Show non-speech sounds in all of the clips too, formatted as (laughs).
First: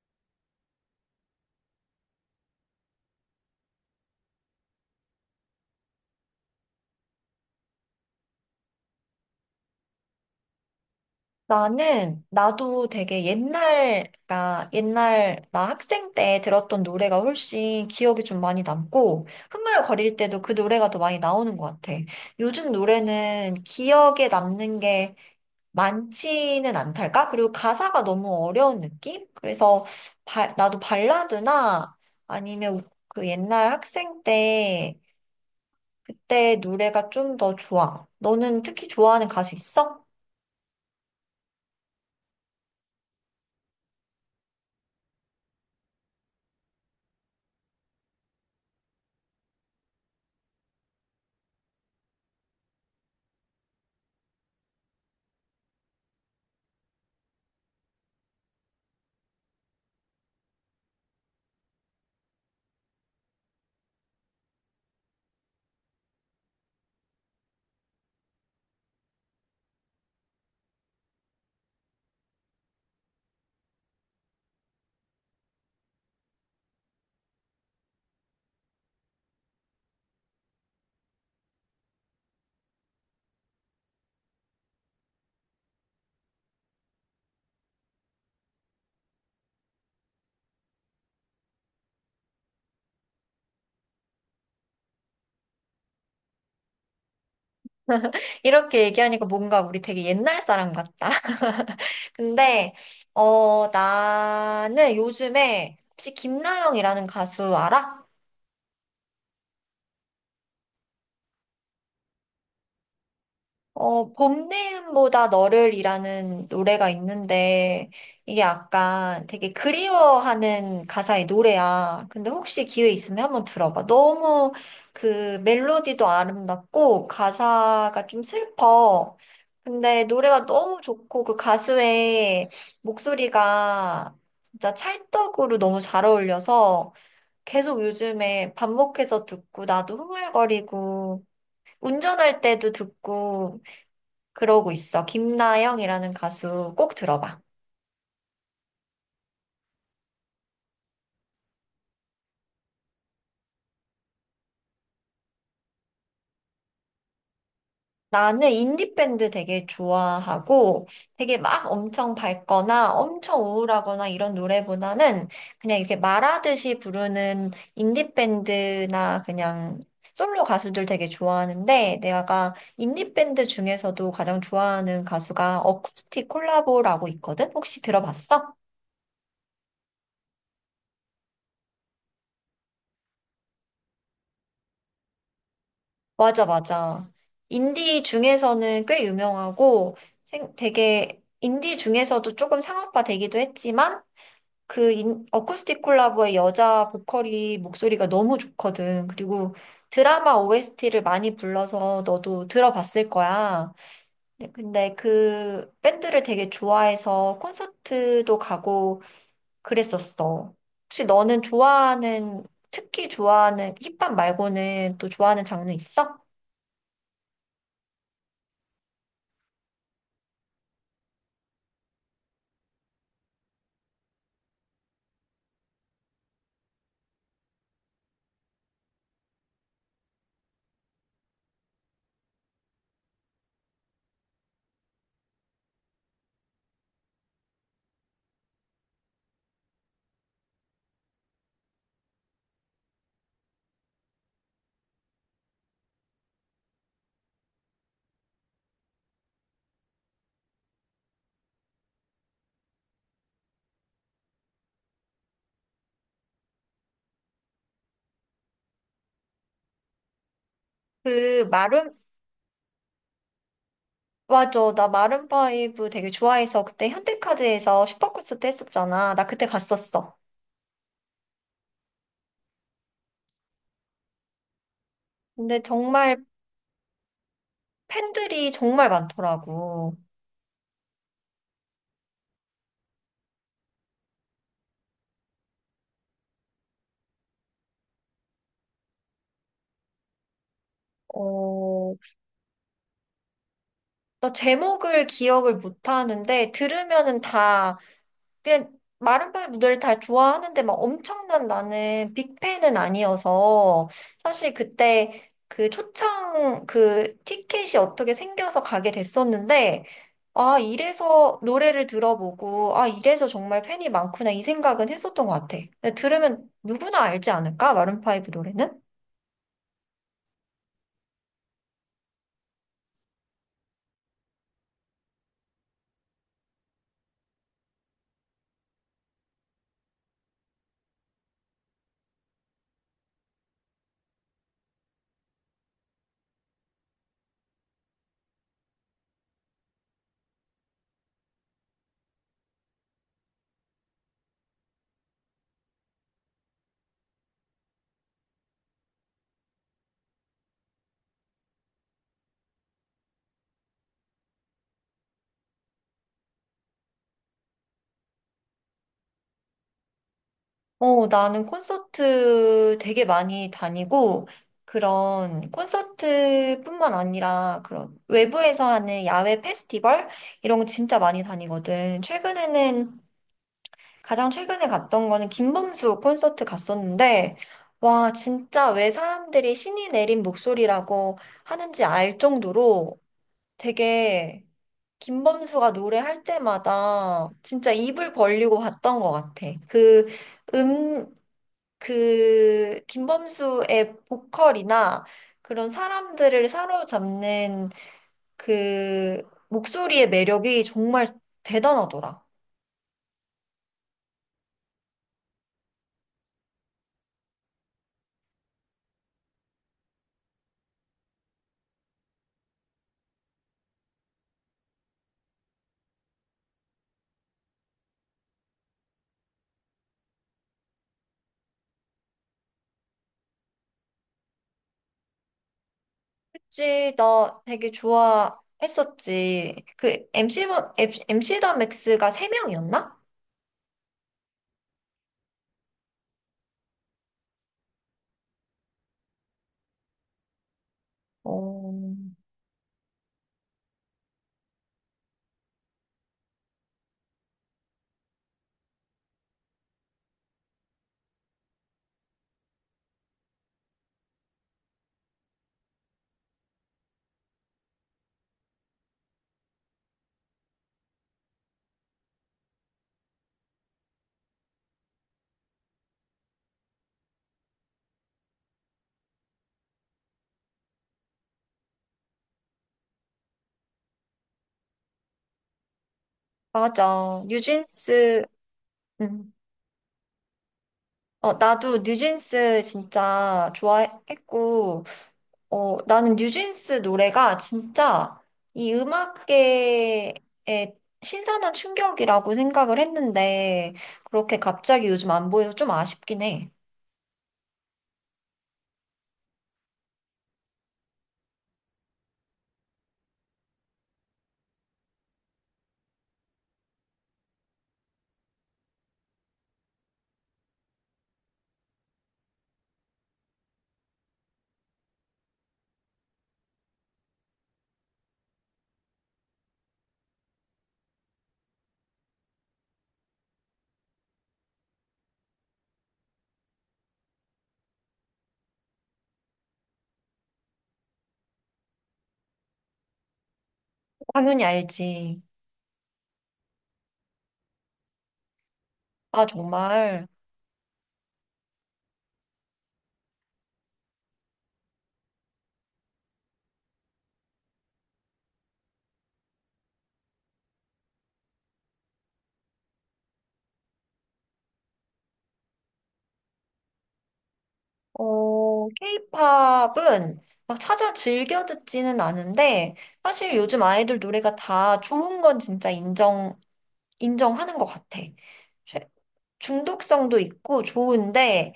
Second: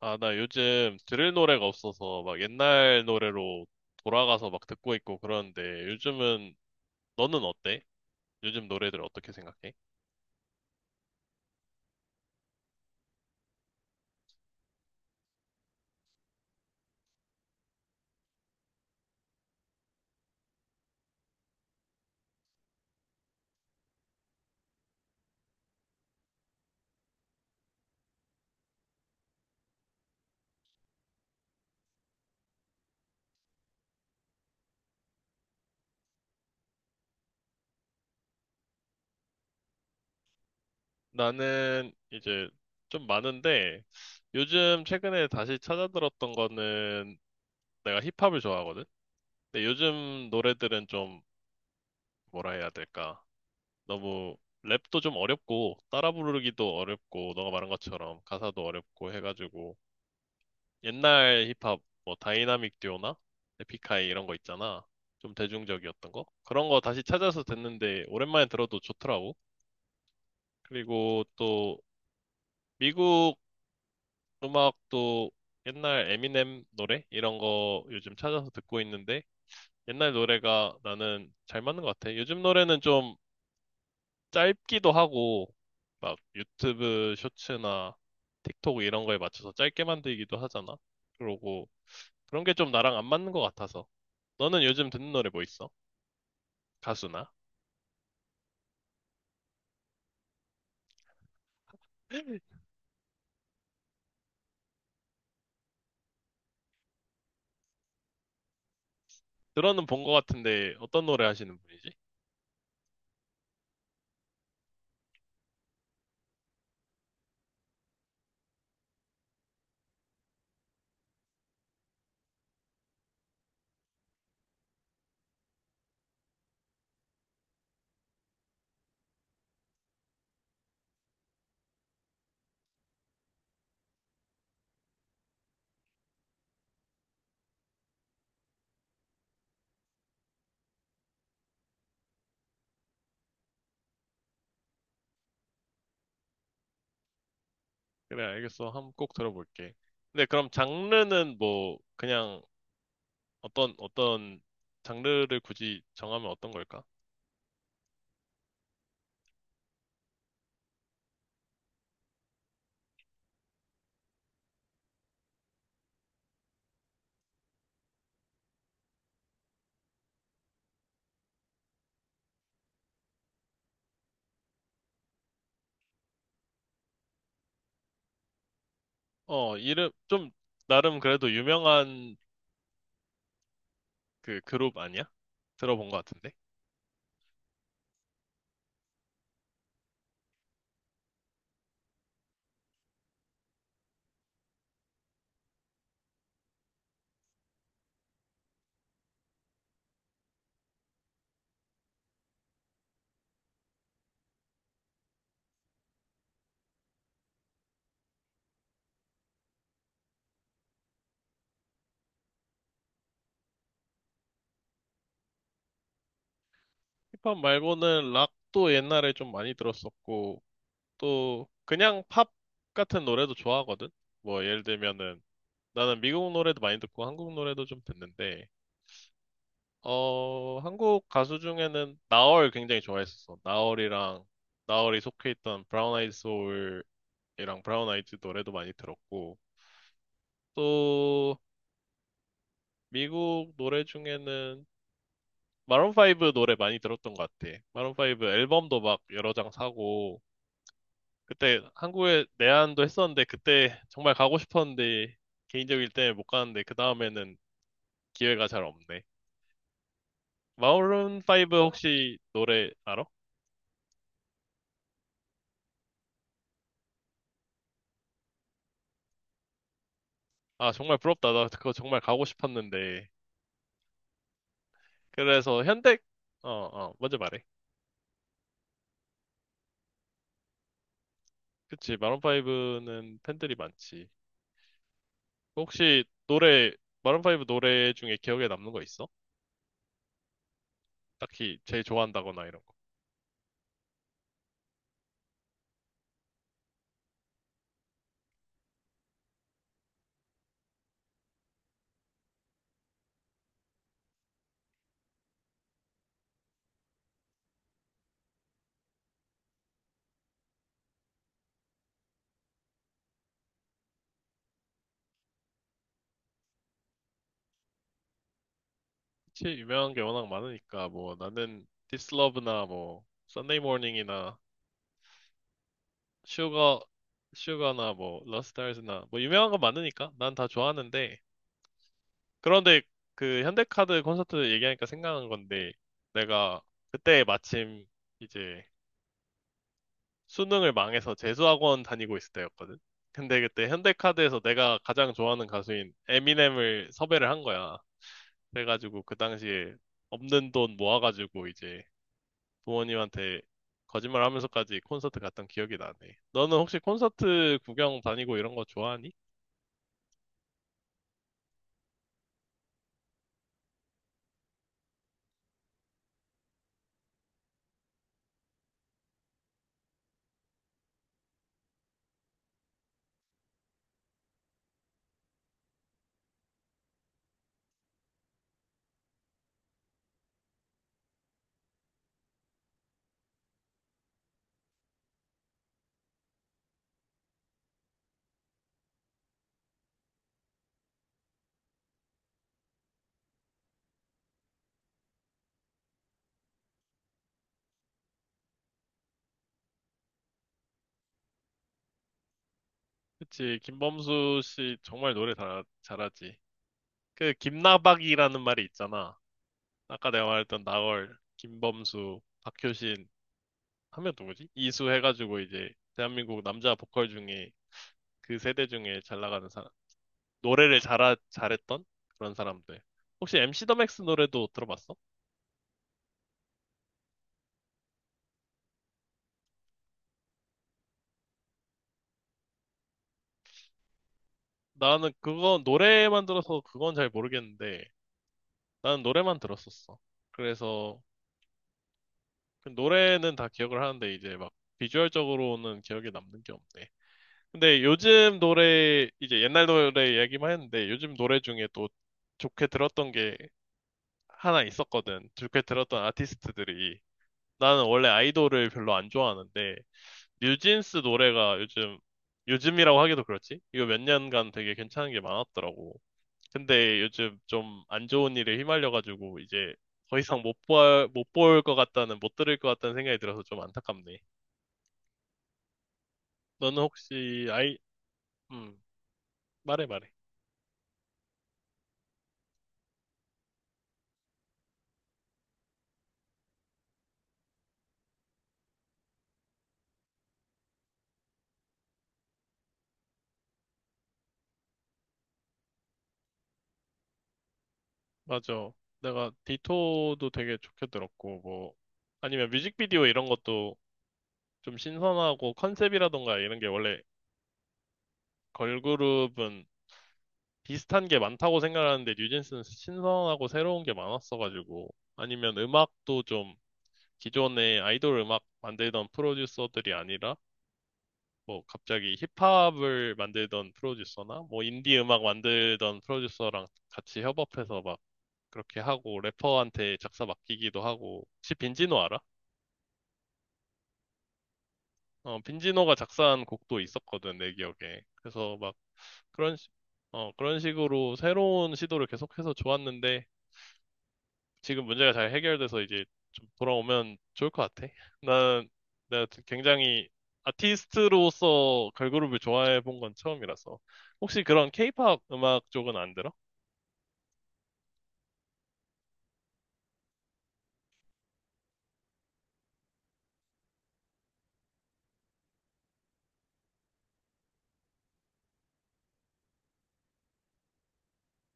아, 나 요즘 들을 노래가 없어서 막 옛날 노래로 돌아가서 막 듣고 있고 그러는데 요즘은 너는 어때? 요즘 노래들 어떻게 생각해? 나는, 나도 되게 옛날, 나 학생 때 들었던 노래가 훨씬 기억이 좀 많이 남고, 흥얼거릴 때도 그 노래가 더 많이 나오는 것 같아. 요즘 노래는 기억에 남는 게 많지는 않달까? 그리고 가사가 너무 어려운 느낌? 그래서 나도 발라드나 아니면 그 옛날 학생 때 그때 노래가 좀 더 좋아. 너는 특히 좋아하는 가수 있어? 나는 이제 좀 많은데 요즘 최근에 다시 찾아 들었던 거는 내가 힙합을 좋아하거든? 근데 요즘 노래들은 좀 뭐라 해야 될까? 너무 랩도 좀 어렵고 따라 부르기도 어렵고 너가 말한 것처럼 가사도 어렵고 해가지고 옛날 힙합 뭐 다이나믹 듀오나 에픽하이 이런 거 있잖아. 좀 대중적이었던 거. 그런 거 다시 찾아서 듣는데 오랜만에 들어도 좋더라고. 그리고 또 미국 음악도 옛날 에미넴 노래 이런 거 요즘 찾아서 듣고 있는데 옛날 노래가 나는 잘 맞는 것 같아. 요즘 노래는 좀 짧기도 하고 막 유튜브 쇼츠나 틱톡 이런 거에 맞춰서 짧게 만들기도 하잖아. 그러고 그런 게 좀 나랑 안 맞는 것 같아서. 너는 요즘 듣는 노래 뭐 있어? 가수나? 이렇게 얘기하니까 뭔가 우리 되게 옛날 사람 같다. (laughs) (laughs) 근데, 나는 요즘에 혹시 김나영이라는 가수 알아? 들어는 본 것 같은데 어떤 노래 하시는 분이지? 어, 봄내음보다 너를이라는 노래가 있는데, 이게 약간 되게 그리워하는 가사의 노래야. 근데 혹시 기회 있으면 한번 들어봐. 너무 그 멜로디도 아름답고, 가사가 좀 슬퍼. 근데 노래가 너무 좋고, 그 가수의 목소리가 진짜 찰떡으로 너무 잘 어울려서, 계속 요즘에 반복해서 듣고, 나도 흥얼거리고, 운전할 때도 듣고, 그러고 있어. 김나영이라는 가수 꼭 들어봐. 그래, 알겠어. 한번 꼭 들어볼게. 근데 그럼 장르는 뭐 그냥 어떤 장르를 굳이 정하면 어떤 걸까? 나는 인디밴드 되게 좋아하고 되게 막 엄청 밝거나 엄청 우울하거나 이런 노래보다는 그냥 이렇게 말하듯이 부르는 인디밴드나 그냥 솔로 가수들 되게 좋아하는데 내가 인디밴드 중에서도 가장 좋아하는 가수가 어쿠스틱 콜라보라고 있거든? 혹시 들어봤어? 어, 이름 좀 나름 그래도 유명한 그 그룹 아니야? 들어본 것 같은데. 맞아, 맞아. 인디 중에서는 꽤 유명하고 되게 인디 중에서도 조금 상업화 되기도 했지만 어쿠스틱 콜라보의 여자 보컬이 목소리가 너무 좋거든. 그리고 드라마 OST를 많이 불러서 너도 들어봤을 거야. 네, 근데 그 밴드를 되게 좋아해서 콘서트도 가고 그랬었어. 혹시 너는 좋아하는, 특히 좋아하는 힙합 말고는 또 좋아하는 장르 있어? 힙합 말고는 락도 옛날에 좀 많이 들었었고 또 그냥 팝 같은 노래도 좋아하거든. 뭐 예를 들면은 나는 미국 노래도 많이 듣고 한국 노래도 좀 듣는데, 어, 한국 가수 중에는 나얼 굉장히 좋아했었어. 나얼이랑, 나얼이 속해 있던 브라운 아이드 소울이랑 브라운 아이즈 노래도 많이 들었고, 또, 미국 노래 중에는 마룬 5 노래 많이 들었던 것 같아. 마룬 5 앨범도 막 여러 장 사고, 그때 한국에 내한도 했었는데, 그때 정말 가고 싶었는데, 개인적일 때문에 못 가는데, 그 다음에는 기회가 잘 없네. 마룬 그 5 마룸 혹시 노래 알아? 맞아. 나 마룬파이브 되게 좋아해서 그때 현대카드에서 슈퍼콘서트 했었잖아. 나 그때 갔었어. 아, 정말 부럽다. 나 그거 정말 가고 싶었는데. 근데 그래서 현대, 정말 먼저 말해. 팬들이 정말 많더라고. 그치, 마룬 5는 팬들이 많지. 혹시 노래, 마룬 5 노래 중에 기억에 남는 거 있어? 딱히 제일 어, 좋아한다거나 이런 거. 나 제목을 기억을 못 하는데 들으면은 다 그냥 마룬파이브 노래를 다 좋아하는데 막 엄청난 나는 빅팬은 아니어서 사실 그때 그 초창 그 티켓이 어떻게 생겨서 가게 됐었는데 아 이래서 노래를 들어보고 아 이래서 정말 팬이 많구나 이 생각은 했었던 것 같아. 들으면 누구나 알지 않을까? 마룬파이브 노래는? 그치, 유명한 게 워낙 많으니까, 뭐, 나는 This Love나 뭐, Sunday Morning이나 Sugar, Sugar나 뭐, Lost Stars나 뭐, 유명한 거 많으니까 난 다 좋아하는데, 그런데 그 현대카드 콘서트 얘기하니까 생각난 건데 내가 그때 마침 이제 수능을 망해서 재수학원 다니고 있을 때였거든. 근데 그때 현대카드에서 내가 가장 좋아하는 가수인 에미넴을 섭외를 한 거야. 그래가지고 그 당시에 없는 돈 모아가지고 이제 부모님한테 거짓말 하면서까지 콘서트 갔던 기억이 나네. 너는 혹시 콘서트 구경 다니고 이런 거 좋아하니? 어, 나는 콘서트 되게 많이 다니고, 그런 콘서트뿐만 아니라 그런 외부에서 하는 야외 페스티벌? 이런 거 진짜 많이 다니거든. 최근에는, 가장 최근에 갔던 거는 김범수 콘서트 갔었는데, 와, 진짜 왜 사람들이 신이 내린 목소리라고 하는지 알 정도로 되게 김범수가 노래할 때마다 진짜 입을 벌리고 봤던 것 같아. 음, 그 김범수의 보컬이나 그런 사람들을 사로잡는 그 목소리의 매력이 정말 대단하더라. 그치, 김범수 씨 정말 노래 잘하지. 그 김나박이라는 말이 있잖아. 아까 내가 말했던 나얼, 김범수, 박효신 하면 누구지? 이수 해가지고 이제 대한민국 남자 보컬 중에 그 세대 중에 잘 나가는 사람, 노래를 잘 잘했던 그런 사람들. 혹시 MC 더 맥스 노래도 들어봤어? 그치, 나 되게 좋아했었지. 그 MC, MC 더 맥스가 세명이었나. 나는 그거 노래만 들어서 그건 잘 모르겠는데 나는 노래만 들었었어. 그래서 어, 그 노래는 다 기억을 하는데 이제 막 비주얼적으로는 기억에 남는 게 없네. 근데 요즘 노래, 이제 옛날 노래 얘기만 했는데 요즘 노래 중에 또 좋게 들었던 게 하나 있었거든. 좋게 들었던 아티스트들이. 나는 원래 아이돌을 별로 안 좋아하는데 뉴진스 노래가 요즘, 요즘이라고 하기도 그렇지? 이거 몇 년간 되게 괜찮은 게 많았더라고. 근데 요즘 좀 안 좋은 일에 휘말려가지고 이제 더 이상 못 볼 것 같다는, 못 들을 것 같다는 생각이 들어서 좀 안타깝네. 너는 맞아. 혹시 아이, 뉴진스, 음, 음. 말해. 어, 나도 뉴진스 진짜 좋아했고, 어, 나는 뉴진스 노래가 진짜 이 음악계에 신선한 충격이라고 생각을 했는데, 그렇게 갑자기 요즘 안 보여서 좀 아쉽긴 해. 맞아. 내가 디토도 되게 좋게 들었고, 뭐, 아니면 뮤직비디오 이런 것도 좀 신선하고 컨셉이라던가 이런 게 원래 걸그룹은 비슷한 게 많다고 생각하는데 뉴진스는 신선하고 새로운 게 많았어가지고, 아니면 음악도 좀 기존의 아이돌 음악 만들던 프로듀서들이 아니라 뭐 갑자기 힙합을 만들던 프로듀서나 뭐 인디 음악 만들던 프로듀서랑 같이 협업해서 막 그렇게 하고 래퍼한테 작사 맡기기도 하고 혹시 빈지노 알아? 당연히 알지. 어 빈지노가 작사한 곡도 있었거든 내 기억에. 그래서 막 아, 그런 시- 정말. 어 그런 식으로 새로운 시도를 계속해서 좋았는데 지금 문제가 잘 해결돼서 이제 좀 돌아오면 좋을 것 같아. 나는 내가 굉장히 아티스트로서 걸그룹을 좋아해 본 건 처음이라서. 혹시 그런 케이팝 음악 쪽은 안 들어? 어, 케이팝은 막 찾아 즐겨 듣지는 않은데, 사실 요즘 아이돌 노래가 다 좋은 건 진짜 인정하는 것 같아. 중독성도 있고 좋은데,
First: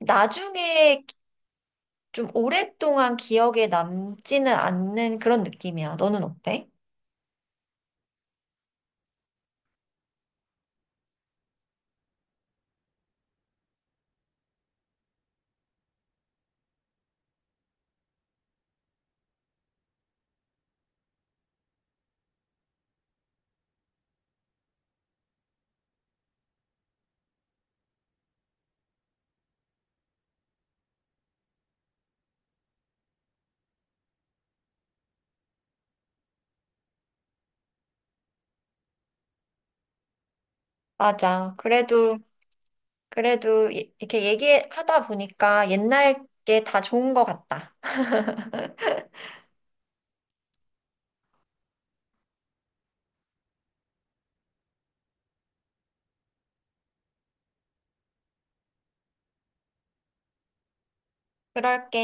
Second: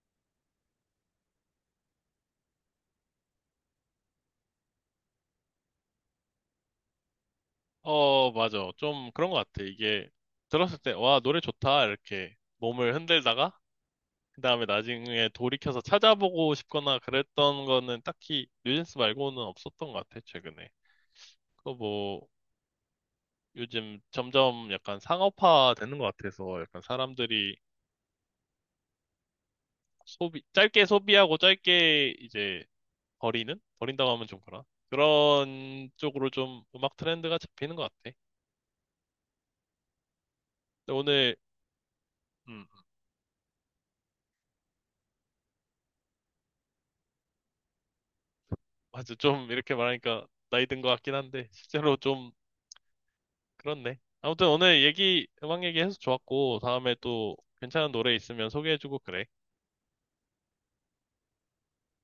나중에 좀 오랫동안 기억에 남지는 않는 그런 느낌이야. 너는 어때? 어, 맞아. 좀 그런 것 같아. 이게 들었을 때, 와, 노래 좋다. 이렇게 몸을 흔들다가, 그 다음에 나중에 돌이켜서 찾아보고 싶거나 그랬던 거는 딱히 뉴진스 말고는 없었던 것 같아, 최근에. 그거 뭐, 요즘 점점 약간 상업화 되는 것 같아서 약간 사람들이 소비, 짧게 소비하고 짧게 이제 버리는? 버린다고 하면 좀 그러나? 그런 쪽으로 좀 음악 트렌드가 잡히는 것 같아. 근데 오늘, 맞아. 그래도, 음, 그래도 이렇게 얘기하다 보니까 옛날 게 다 좋은 것 같다. 맞아. 좀 이렇게 말하니까 나이 든 것 같긴 한데, 실제로 좀 그렇네. 아무튼 오늘 얘기, 음악 얘기해서 좋았고, 다음에 또 괜찮은 노래 있으면 소개해주고 그래. 그럴게.